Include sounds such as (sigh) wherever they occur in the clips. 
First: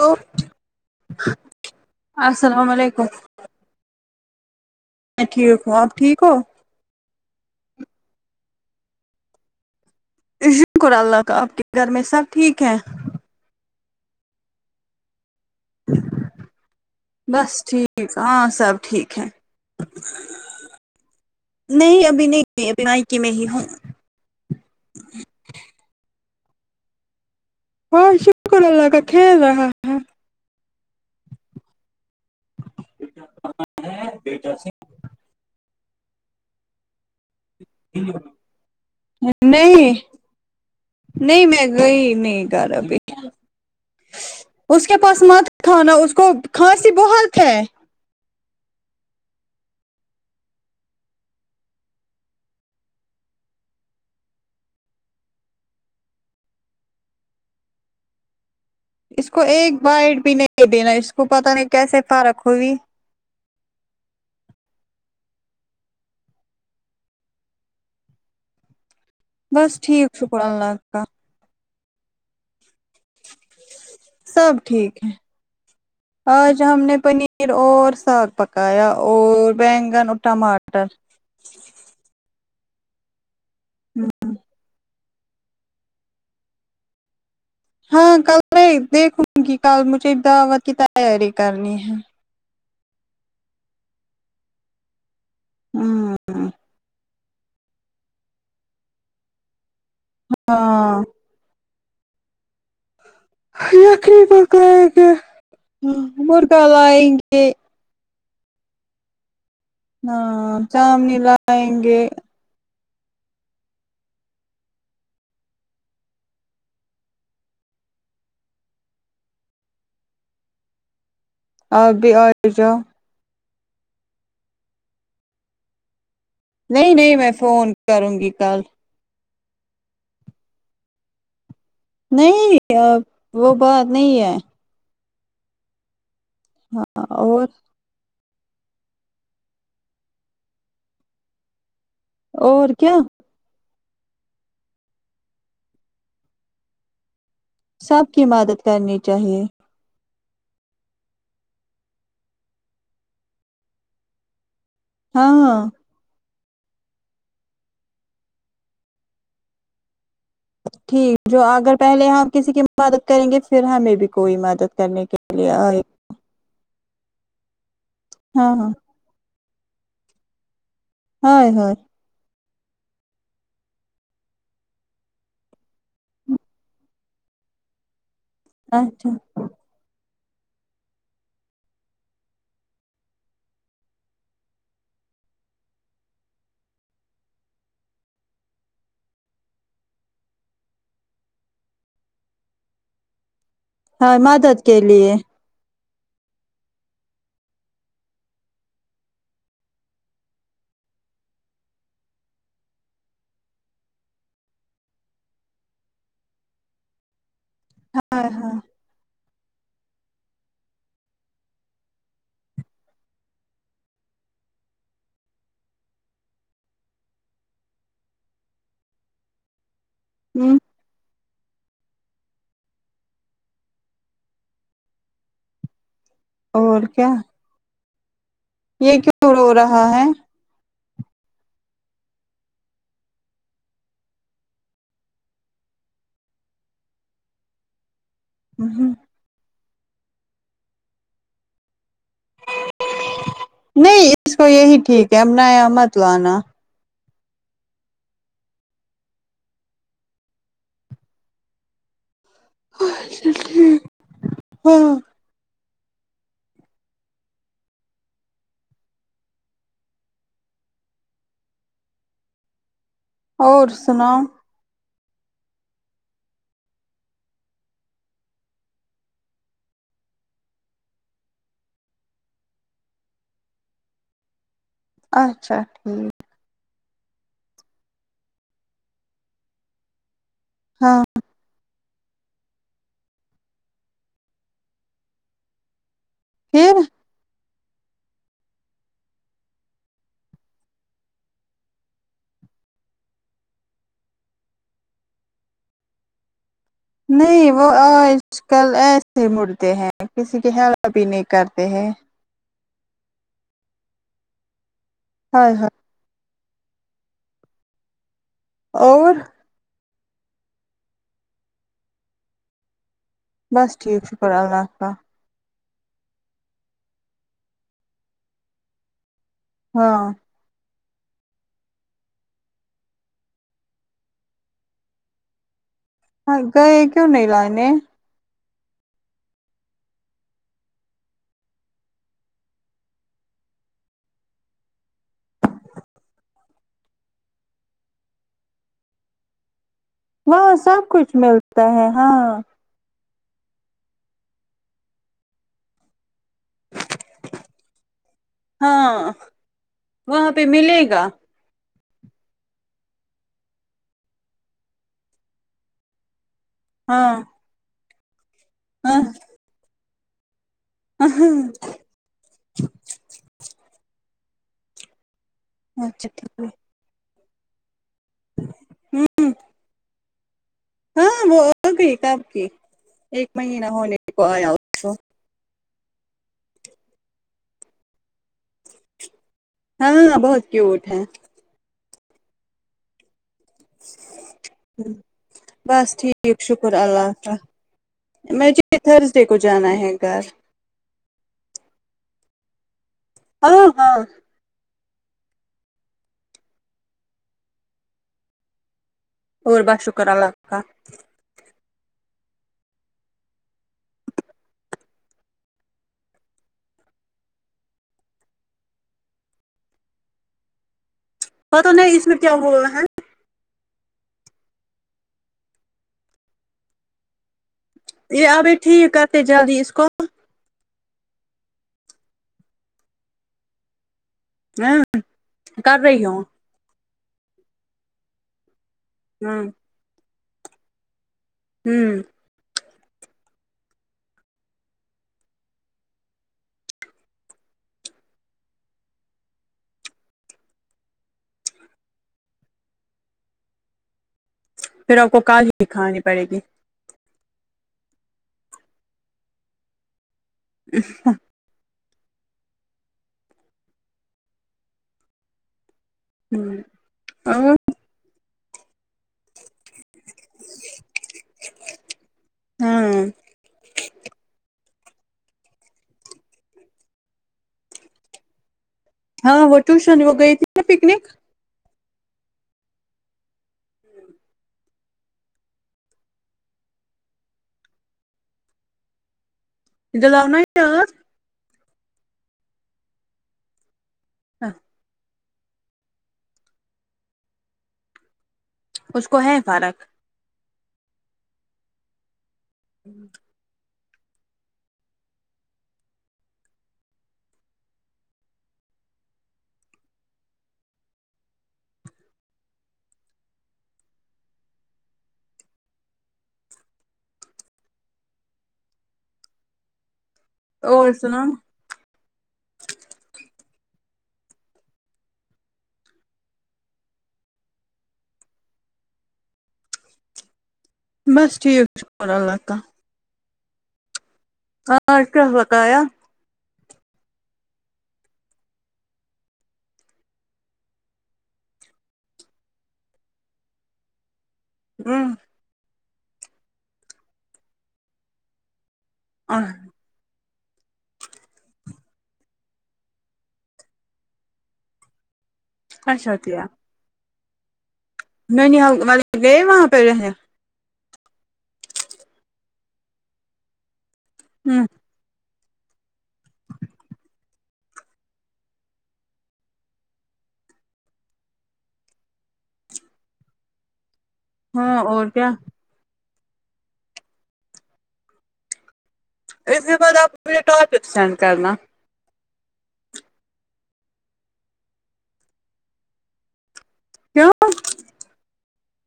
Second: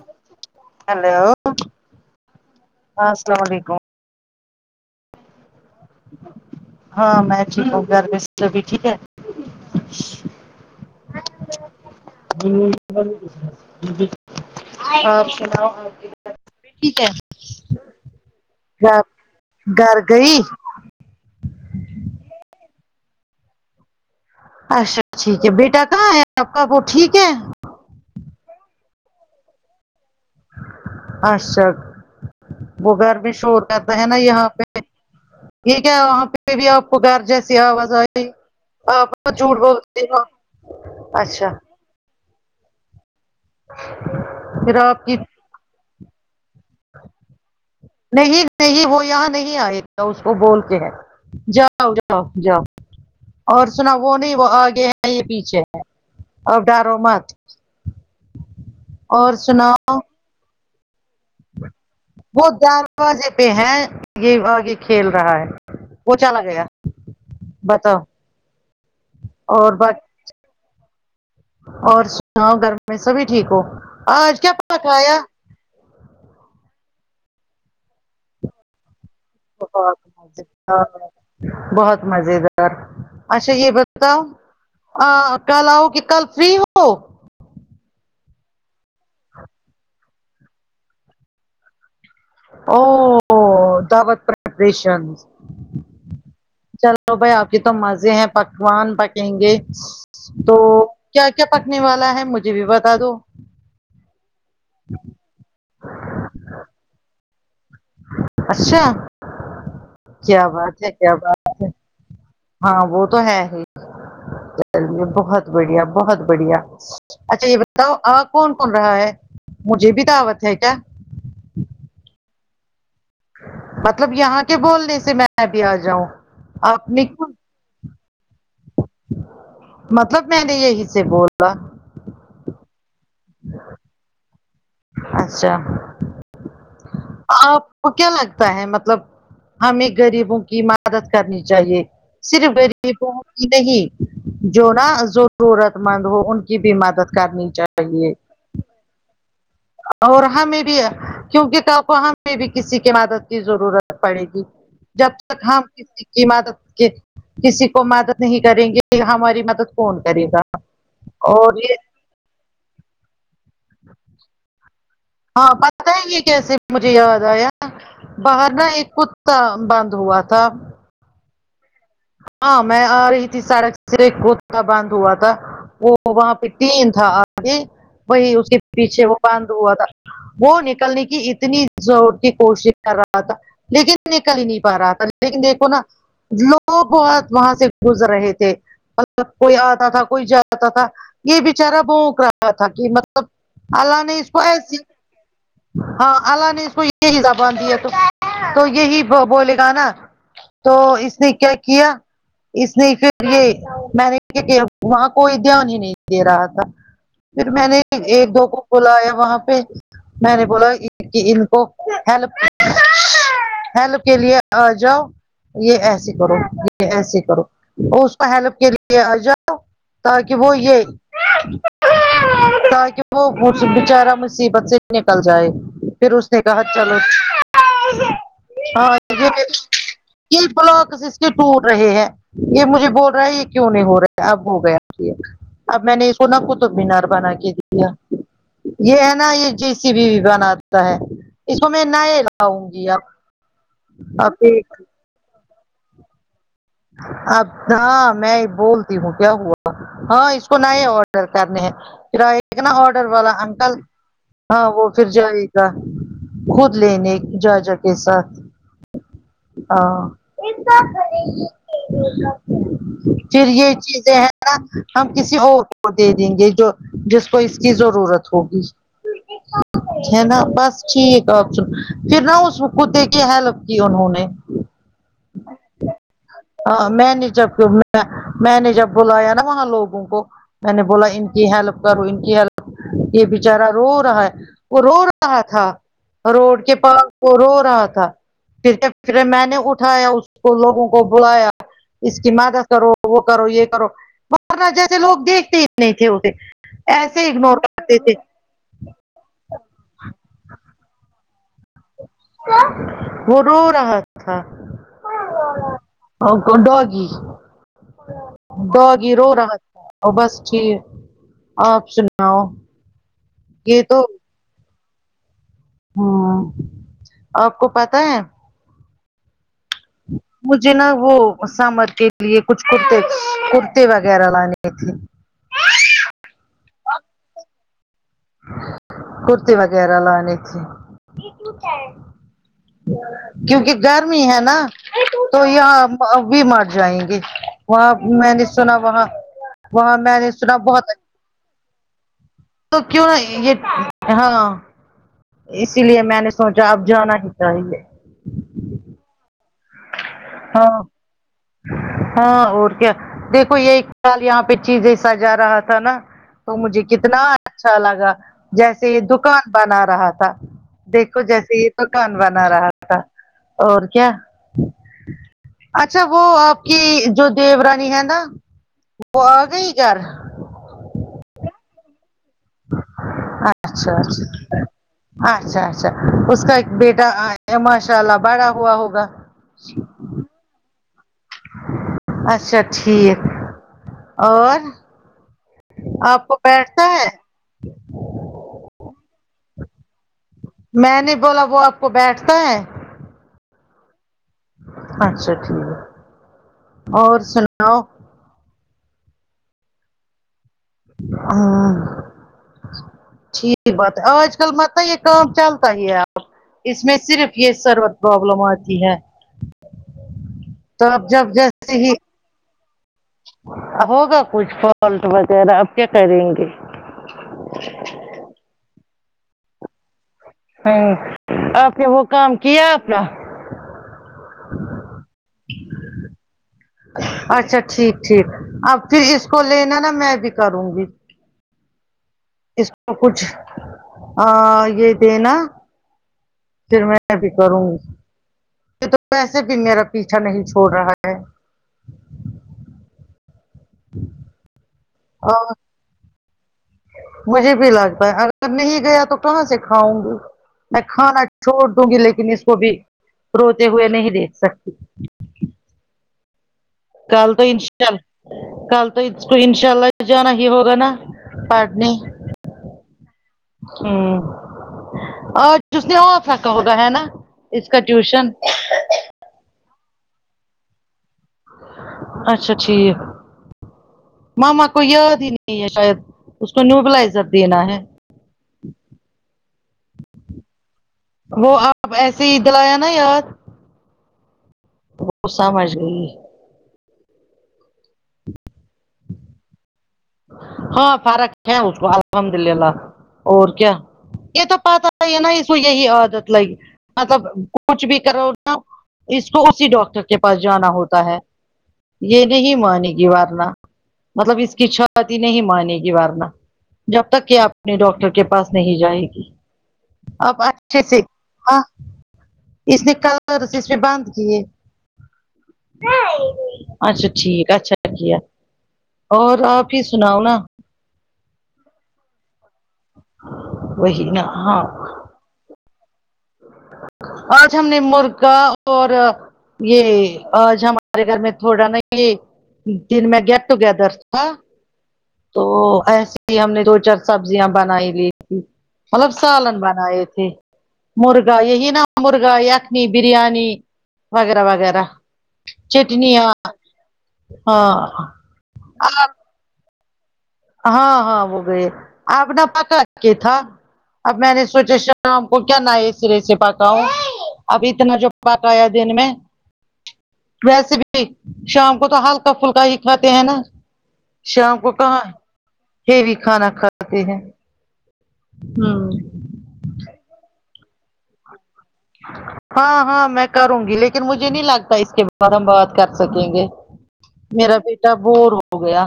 hello السلام علیکم وعلیکم اسلام میں ٹھیک ہوں آپ ٹھیک ہو ہاں میں ٹھیک ہوں گھر میں سب بھی ٹھیک ہے شکر اللہ کا آپ کے گھر میں سب ٹھیک ہے (unintelligible) آپ سناؤ آپ سب بھی ٹیک ہے بس ٹھیک ہاں سب گ ٹھیک ہے گھر گئی نہیں ابھی نہیں گئی مائکی میں ہی ہوں اچھا ٹھیک ہے بیٹا کہاں ہے آپ کا وہ ٹھیک ہے ہاں شکر اللہ کا کھیل رہا ہے اچھا وہ گھر میں شور ہو رہتا ہے نا یہاں پہ ٹھیک ہے وہاں پہ بھی آپکو گھر جیسے سے اواز ارہی ہے اپ کتنا جوٹ نہیں بولتے اچھا وہی نہیں کرار ابھی پھر اس کے آپ کی پاس مت کھاؤ نا اس کو کھانسی بہت ہے نہیں نہیں وہ یہاں نہیں آئے اس کو بول کے ہے جاؤ جاؤ جاؤ اور سنو وہ نہیں وہ آگے ہے یہ پیچھے ہے اور ڈارو مت اس اور کو ایک سناؤ بائڈ بھی نہیں دینا اس کو پتہ نہیں کیسے فرق وہ ہوگی دروازے پہ ہے یہ بھاگے کھیل رہا ہے وہ چالا گایا بتاؤ بس اور ب ٹھیک شکر اللہ کا اور سناؤ گھر میں سب ٹھیک ہو آج کیا سب ٹھیک ہے پکایا آج ہم نے پنیر اور ساگ پکایا اور بہت بینگن اور ٹماٹر مزیدار بہت مزے دار اچھا یہ بتاؤ آ کل آؤ کہ کل فری ہو ہاں کل میں دیکھوں گی کل مجھے دعوت کی تیاری کرنی ہے او دعوت پرپریشن ہمم تو بھائی آپ کے تو مزے ہیں پکوان پکیں گے تو ہاں کیا کیا پکنے والا ہے مجھے بھی بتا دو یخنی پکاے گے مرغا لائیں گے اچھا کیا ہاں بات ہے کیا چامنی بات ہے لائیں گے ہاں وہ تو ہے ہی بہت بڑھیا بہت بڑھیا اچھا یہ بتاؤ آ کون کون رہا ہے مجھے بھی دعوت ہے کیا آپ بھی آ ہی جاؤ مطلب یہاں کے بولنے سے میں بھی آ جاؤں آپ نہیں نے نہیں کیوں میں فون کروں گی کل مطلب میں نے یہی سے بولا نہیں ا وہ بات نہیں ہے اچھا ہاں اور آپ کو کیا لگتا ہے مطلب ہمیں غریبوں کی مدد کرنی چاہیے صرف اور دیری کیا تو ہے نہیں جو نا ضرورت مند ہو ان کی بھی مدد کرنی چاہیے سب کی مدد کرنی چاہیے اور ہمیں بھی کیونکہ کا کو ہمیں بھی کسی کی مدد کی ضرورت پڑے گی جب تک ہم ہاں اس کی مدد کسی کو مدد نہیں کریں گے ہماری مدد کون کرے گا ٹھیک جو اور یہ اگر پہلے ہم کسی کی مدد کریں گے پھر ہمیں بھی کوئی مدد کرنے کے لیے ہاں آئے بتائیں گے کیسے مجھے یاد آیا باہر ہاں نہ ہاں ایک کت کام بند ہوا تھا ہاے ہاے ہاں میں آ رہی تھی سڑک سے راستہ باندھ ہوا تھا وہ وہاں پہ تین تھا آدھی وہی اس کے پیچھے اچھا وہ بندھ ہوا تھا وہ نکلنے کی اتنی زور کی کوشش کر رہا تھا لیکن نکل ہی نہیں پا رہا تھا لیکن دیکھو نا لوگ وہ بہت وہاں سے گزر رہے تھے مطلب کوئی آتا تھا کوئی جاتا تھا یہ بچارہ بونک رہا تھا کہ مط اللہ ہاں نے اس کو مدد ایسی کے لیے ہاں اللہ نے اس کو یہی زبان دی ہے تو تو یہی بولے گا نا تو اس نے کیا کیا اس نے پھر یہ میں نے وہاں کوئی دھیان ہی نہیں دے رہا تھا پھر میں نے ایک ہائے دو ہائے کو بلایا وہاں پہ میں نے بولا کی ان کو ہیلپ ہیلپ کے لیے آ جاؤ یہ ایسے کرو یہ ایسے کرو اور اس کو ہیلپ کے لیے اا تاکہ وہ ہوں یہ تاکہ وہ بچارہ مصیبت سے نکل جائے پھر اس نے کہا اور چلو کیا ہاں یہ کیوں رو رہا ہے (unintelligible) بلاک سسٹی ٹوٹ رہے ہیں یہ مجھے بول رہا ہے یہ کیوں نہیں ہو رہا ہے اب ہو گیا کہ اب میں نے اس کو نہ قطب مینار بنا کے دیا ہوں، یہ ہے نا یہ جس کسی بھی بھی بناتا ہے اس کو میں نئے لاؤں گی آپ نہیں اس کو یہی ٹھیک ہےنایا مت لانا اب ہاں میں بولتی ہوں کیا ہوا ہاں اس کو نہ آڈر کرنے ہیں پھر اتنا آڈر والا انکل ہاں وہ پھر جائے خود لینے ججا کے ساتھ ہاں پھر اور یہ چیزیں سناؤ ہیں ہم کسی اور کو دے دیں گے جو جس کو اس کی ضرورت ہوگی ہے نا بس ٹھیک ہے آپ سن پھر نہ اس کوتے کے ہیلپ کی انہوں نے اچھا ٹھیک ہاں میں نے جب میں نے جب بلایا نا وہاں لوگوں کو میں نے ہاں بولا ان کی ہیلپ کرو ان کی ہیلپ یہ بچارہ رو رہا ہے وہ رو رہا تھا روڈ کے پھر پاس وہ رو رہا تھا پھر پھرے میں نے اٹھایا اس کو لوگوں کو بلایا اس کی مدد کرو وہ کرو یہ کرو ورنہ جیسے لوگ دیکھتے ہی نہیں تھے انھے نہیں وہ آج آج کل ایسے مڑتے ہیں کسی کی ہیلپ بھی نہیں کرتے ہیں وہ رو رہا تھا کون رو ہائے رہا ہائے تھا اور کون ڈاگی اور ڈاگی رو رہا اور بس ٹھیک آپ سناؤ بس یہ ٹھیک شکر اللہ کا ہاں آپ کو پتا ہے ہاں مجھے نا وہ سامر کے لیے کچھ کرتے کرتے وغیرہ لانے تھے ہاں گئے کیوں نہیں لانے کرتے وغیرہ لانے تھے کیونکہ گرمی ہے نا تو یہاں اب بھی مر جائیں گے وہاں میں نے سنا وہاں وہاں میں نے سنا بہت اچھا تا ہے ہاں تو کیوں نہیں یہ ہاں اسی لیے میں نے سوچا اپ جانا ہی چاہیے ہاں وہاں پہ ہاں ملے گا ہاں اور کیا دیکھو یہییال یہاں پہ چیزیں سجا رہا تھا نا تو مجھے ہاں کتنا اچھا لگا جیسے ہاں یہ دکان بنا رہا تھا دیکھو جیسے یہ تو کان بنا رہا تھا اور کیا اچھا وہ ٹھیک ہے آپ کی جو دیو رانی ہے نا وہ ہوں آ گئی گھر ہاں وہ آگئی کب کی ایک مہینہ اچھا ہونے کو آیا اچھا اس کو اچھا اچھا اس کا ایک بیٹا ایا ماشاء اللہ بڑا ہوا ہوگا ہاں بہت کیوٹ ہے اچھا ٹھیک اور بس آپ کو ٹھیک شکر بیٹھتا ہے اللہ کا مجھے تھرسڈے کو جانا ہے گھر میں نے بولا وہ آپ کو بیٹھتا ہے ہاں ہاں اچھا ٹھیک اور سناؤ اور بس شکر الله کا ہاں ٹھیک بات آج کل مت آیے کام چلتا ہی ہے آب اس میں صرف یہ سرورت پرابلم آتی ہے تو اب جب پتا جیسے ہی نہیں اس میں کیا ہوا ہے ہوگا کچھ فالٹ وغیرہ اب کیا کریں گے (unintelligible) ا آبھائی ٹھیک کرتے جلدی اس کو ہوں آپ نے وہ کام کیا اپنا ہوں کر رہی ہوں اچھا ٹھیک ٹھیک اب پھر اس کو ہوں لینا نا میں بھی کروں گی ہوں اس کو کچھ آا یہ دینا پھر میں بھی کروں گی یہ تو ویسے بھی میرا پیچھا نہیں چھوڑ رہا ہے بھیڑوں کو کال اور ہی دکھانی پڑے گی مجھے بھی لگتا ہے اگر نہیں گیا تو کہاں سے کھاؤں گی میں کھانا چھوڑ دوں گی لیکن اس کو بھی روتے ہوئے نہیں دیکھ سکتی ہمم کل تو انشل کل تو اس کو انشاء اللہ جانا ہی ہوگا نا پٹنے ہاں ہمم اج اس نے آف رکھا ہوگا ہے نا اس کا ٹیوشن ہاں وہ ٹوشن وہ گئی تھی ن پکنک اچھا ٹھیک ماما کو یاد ہی نہیں ہے شاید اس کو نیوبلائزر دینا ہے دلونائی اج وہ آپ ایسے ہی دلایا نا یاد ہاں وہ سمجھ گئی اس کو ہے فارق ہاں فرق ہے اس کو الحمدللہ (unintelligible) اور کیا یہ تو پتہ ہے نا اس یہی عادت لگی مطلب کچھ بھی کرو نا اس کو اسی ڈاکٹر کے پاس جانا ہوتا ہے یہ نہیں مانے گی ورنا مطلب اس کی شادی نہیں مانے گی ورنا جب تک کہ آپ اپنے ڈاکٹر کے پاس نہیں جائے گی اب اچھے اور سے سنا ہاں اس نے کل سے اسے بند کیے اچھا ٹھیک اچھا کیا اور اور کی سناؤ نا بس ٹھیک شکر اللہ کا وہی نا ہاں اج کا بقایا آج ہم نے مرغا اور یہ آج ہمارے گھر میں تھوڑا نہیں یہ دن میں گیٹ ٹوگیدر تھا ہمم تو ایسے ہی ہم نے دو چار سبزیاں بنائی لی تھی مطلب سالن بنا آے تھے مرغا یہی نہا مرغا یخنی بریانی وغیرہ وغیرہ چٹنییاں ہاں نہیں نہیں میں نے گئے وہاں پہ رہنے ہاں ہاں وہ گئے اب نہ پکا کے تھا اب میں نے ہوں سوچا ش ام کو کیا نئے سرے سے پکا ہوں اب اتنا جو پکایا دن میں ویسے بھی شام کو تو ہلکا پھلکا ہی کھاتے ہیں نا شام کو ہاں کہاں اور کیا ہیوی کھانا کھاتے ہیں ہمم اس کے بعد اپ ایک ٹاپک سینڈ کرنا ہاں ہاں میں کروں گی لیکن مجھے نہیں لگتا اس کے بار ہم بات کر سکیں گے کیوں میرا بیٹا بور ہو گیا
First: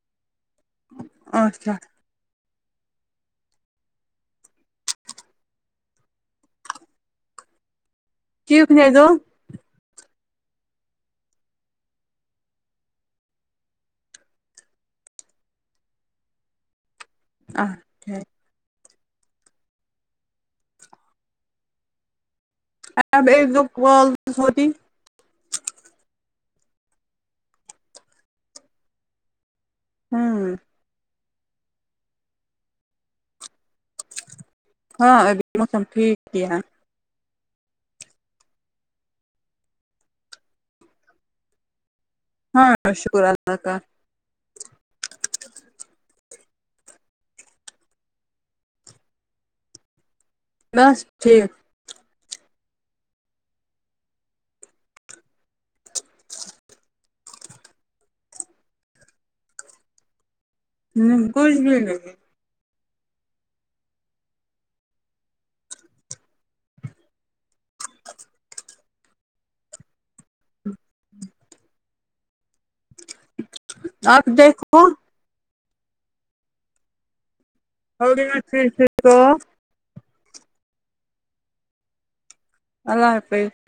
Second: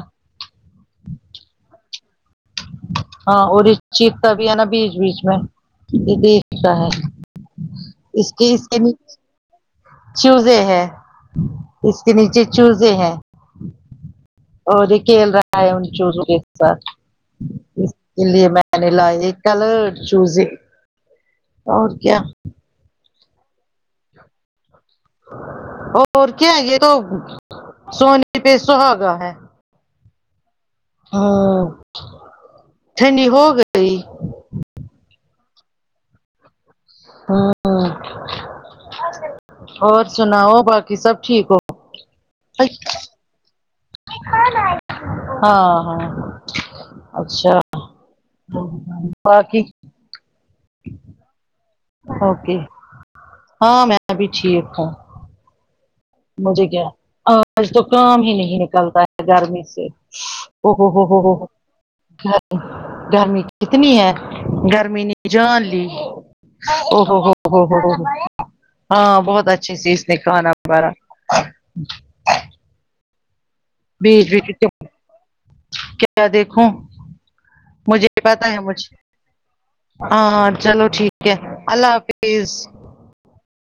اور کیا ہاں اور چتا بھی ہے نا بیچ بیچ میں یہ دیکھتا ہے اس کی سکن چیخنے دو چوزے ہے اس کے نیچے چوزے ہے اور یہ کھیل رہا ہے ان چزوں کے ساتھ اس کے لیے میں ل یہ (unintelligible) کلرڈ چوزے اور کیا اب ایک دو کال ہوتی اور کیا یہ تو سونی پہ سوہاگا ہے ہمم ہاں ٹھنڈی ہو گئی ہاں ا بھی موسم ٹھیک ہی ہے ہمم اور سناؤ باقی سب ٹھیک ہو ہاں شکر اللہ کا ہاں ہاں اچھا باقی میںس ٹھیک اوکے ہاں میں بھی ٹھیک ہوں مجھے کیا آج تو کام ہی نہیں نکلتا ہے گرمی سے ا ہو ہو ہو ہو کچھ بھی نہیں گرمی کتنی ہے گرمی نے جان لی ا ہو ہو ہو ہو ہو ہاں بہت اچھی چیز اس نے کھانا کرا بیچ آپ بی دیکھو (unintelligible) کیا دیکھوں مجھے ہوگی میں پتا ہے پھر مجھ سے تو ہاں ہاں چلو ٹھیک ہے اللہ حافظ اللہ حافظ